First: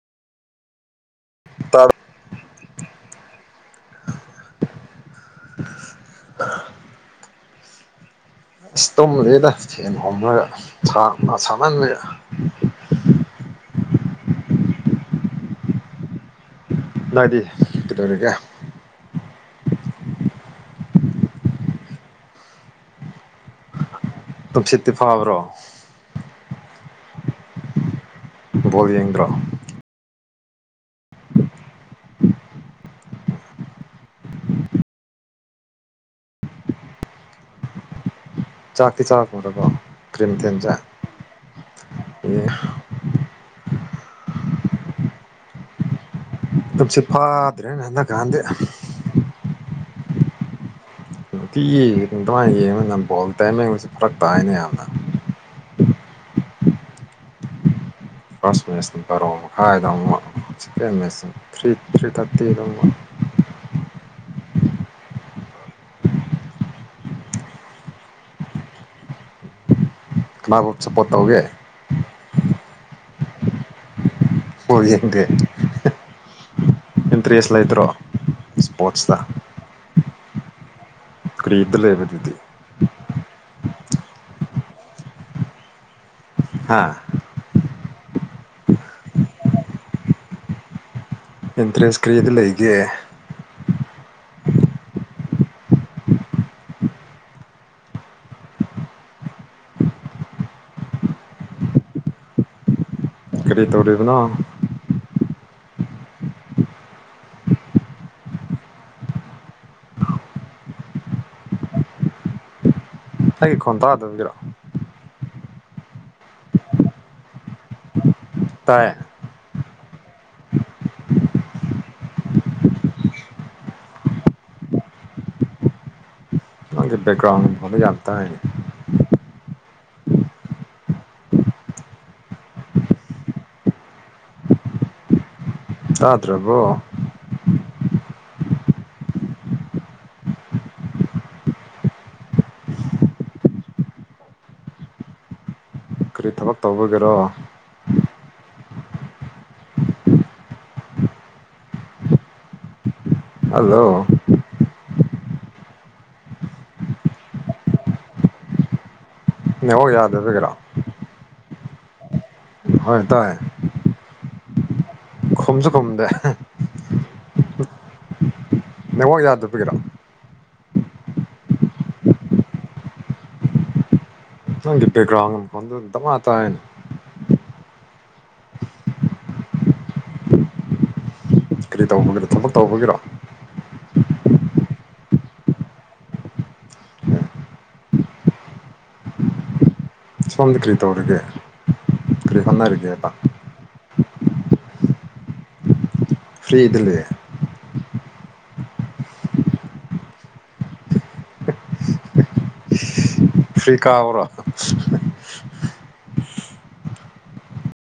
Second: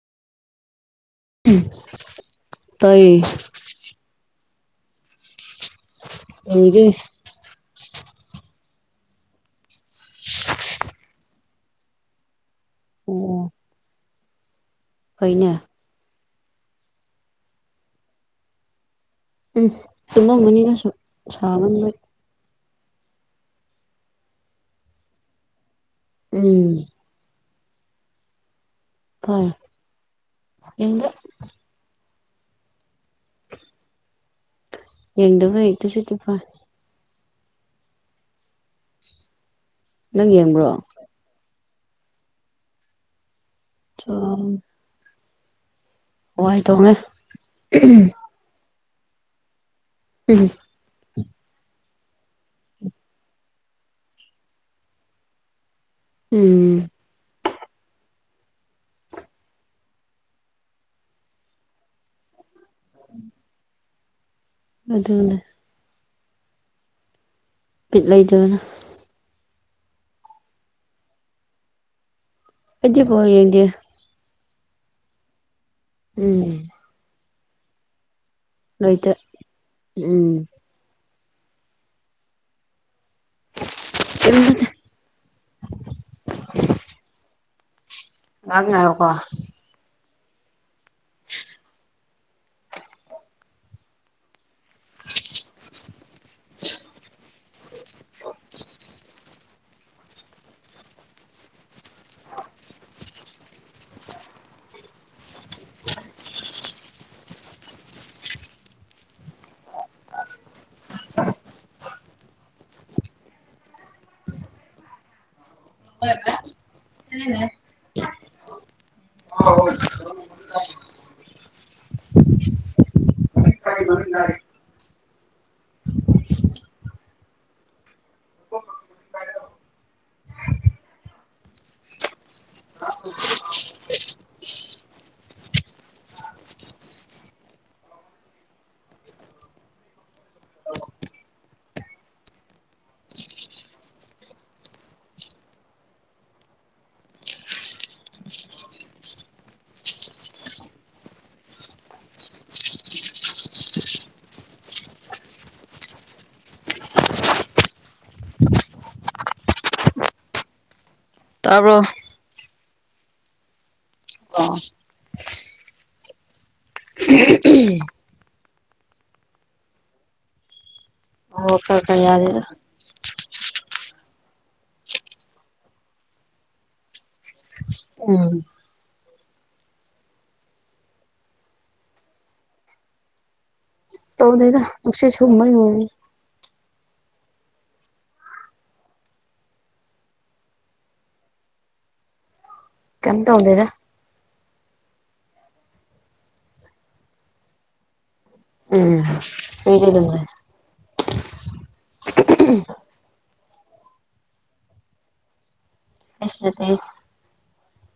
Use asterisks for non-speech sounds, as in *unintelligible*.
ꯑꯁ ꯇꯥꯢꯌꯦ *unintelligible* ꯑꯁ ꯇꯨꯝꯗꯦꯗ ꯐꯦꯟ ꯍꯣꯝꯔꯒ ꯁꯥ ꯁꯥꯃꯟꯕꯩ ꯑꯣ ꯑꯣ ꯐꯩꯅꯦ ꯅꯥꯗꯤ ꯀꯩꯗꯧꯔꯤꯒꯦ ꯎꯝ ꯇꯨꯝꯃꯝꯕꯅꯤꯗ ꯁꯥꯕꯅꯤꯅ ꯇꯨꯝꯁꯤꯠꯇꯤ ꯐꯥꯕ꯭ꯔꯣ ꯎꯝ ꯕꯣꯜ ꯌꯦꯡꯗ꯭ꯔꯣ ꯌꯦꯡꯗꯦ ꯌꯦꯗꯕꯩ ꯇꯨꯝꯁꯤꯠꯇꯤ ꯐꯥꯢ ꯆꯥꯛꯇꯤ ꯆꯥ ꯍꯧꯔꯕꯣ ꯅꯪ ꯌꯦꯡꯕ꯭ꯔꯣ ꯑꯦ *unintelligible* ꯊꯣꯡꯉꯦ ꯇꯨꯝꯁꯤꯠ ꯐꯥꯗ꯭ꯔꯦ ꯍꯟꯗꯛ ꯀꯥꯟꯗꯤ ꯎꯝ ꯅꯨꯡꯇꯤꯒꯤ ꯑꯗꯨꯃꯥꯏꯅ ꯌꯦꯡꯉꯅꯅ ꯕꯣꯜ ꯇꯥꯏꯃꯤꯡꯁꯤ ꯐꯔꯛ ꯇꯥꯏꯅꯦ ꯌꯥꯝꯅ ꯎꯝ ꯐꯥꯔꯁ ꯃꯦꯁ ꯕꯥꯔꯣ ꯃꯈꯥꯏꯗ ꯑꯃꯨꯛ ꯁꯦꯀꯦꯟ ꯃꯦꯁꯅ ꯊ꯭ꯔꯤ ꯊ꯭ꯔꯤ ꯊꯥꯔꯇꯤꯗ ꯃꯨꯛ *inaudible* ꯑꯗꯨꯅꯦ ꯄꯤꯠ ꯂꯩꯇꯗꯅ ꯀꯅꯥꯕꯨ ꯁꯞꯄꯣꯔꯠ ꯇꯧꯒꯦ ꯏꯗꯤ ꯄ ꯌꯦꯒꯦ ꯑꯣꯏ ꯌꯦꯗ ꯎꯝ ꯏꯟꯇꯔꯦꯁ ꯂꯩꯇ꯭ꯔꯣ ꯂꯩꯇꯦ ꯏꯁꯄꯣꯔꯠꯁꯇ ꯎꯝ ꯈꯔꯤꯗ ꯂꯦꯕꯗꯤ ꯑ ꯍꯥꯥ ꯌꯥ ꯌꯥꯔꯀꯣ ꯏꯟꯇ꯭ꯔꯦꯟꯁ ꯀꯔꯤꯗ ꯂꯩꯒꯦ *unintelligible* *inaudible* ꯀꯔꯤ ꯇꯧꯔꯤꯕꯅꯣ ꯑꯩ ꯈꯣꯟ ꯇꯥꯗꯕꯒꯤꯔꯣ *inaudible* ꯇꯥꯢꯌꯦ *inaudible* *inaudible* ꯅꯪꯒꯤ ꯕꯦꯛꯒ꯭ꯔꯥꯎꯟꯗ ꯃꯈꯣꯟꯗꯣ ꯌꯥꯝ ꯇꯥꯏꯅꯦ ꯇꯥꯗ꯭ꯔꯕꯣ ꯀꯔꯤ ꯊꯕꯛ ꯇꯧꯕꯒꯤꯔꯣ ꯍꯜꯂꯣ ꯅꯉ ꯌꯥꯗꯕꯒꯔꯥ ꯇꯔꯕꯣ ꯍꯣꯏ ꯇꯥꯏ ꯈꯨꯝꯁꯨ ꯈꯝꯗꯦ ꯅꯉꯣꯄꯤꯒ꯭ꯔꯣ ꯀ ꯀꯔꯤꯌꯥꯗꯗ ꯅꯪꯄꯦꯛꯒ꯭ꯔꯥꯎ ꯗꯃ ꯇꯅꯤ ꯎꯝ ꯀꯔꯤ ꯇꯧꯕꯒꯤꯅꯣ ꯊꯕꯛ ꯇꯧꯕꯒꯤꯔꯣ ꯇꯧꯗꯗ ꯑꯁꯦ ꯆꯨꯝꯃꯣꯏ ꯃꯅꯤ ꯁꯣꯝꯗ ꯀꯔꯤ ꯇꯧꯔꯤꯒꯦ ꯀꯔꯤ ꯍꯣꯠꯅꯔꯤꯒꯦꯕ ꯀꯩꯝ ꯇꯧꯗꯦꯗ ꯐ꯭ꯔꯔꯤ ꯏꯗ ꯂꯩꯦ ꯎꯝ ꯃꯗꯤ ꯑꯗꯨꯝꯉ ꯐꯔꯤ ꯀꯥꯔ ꯀꯁꯗ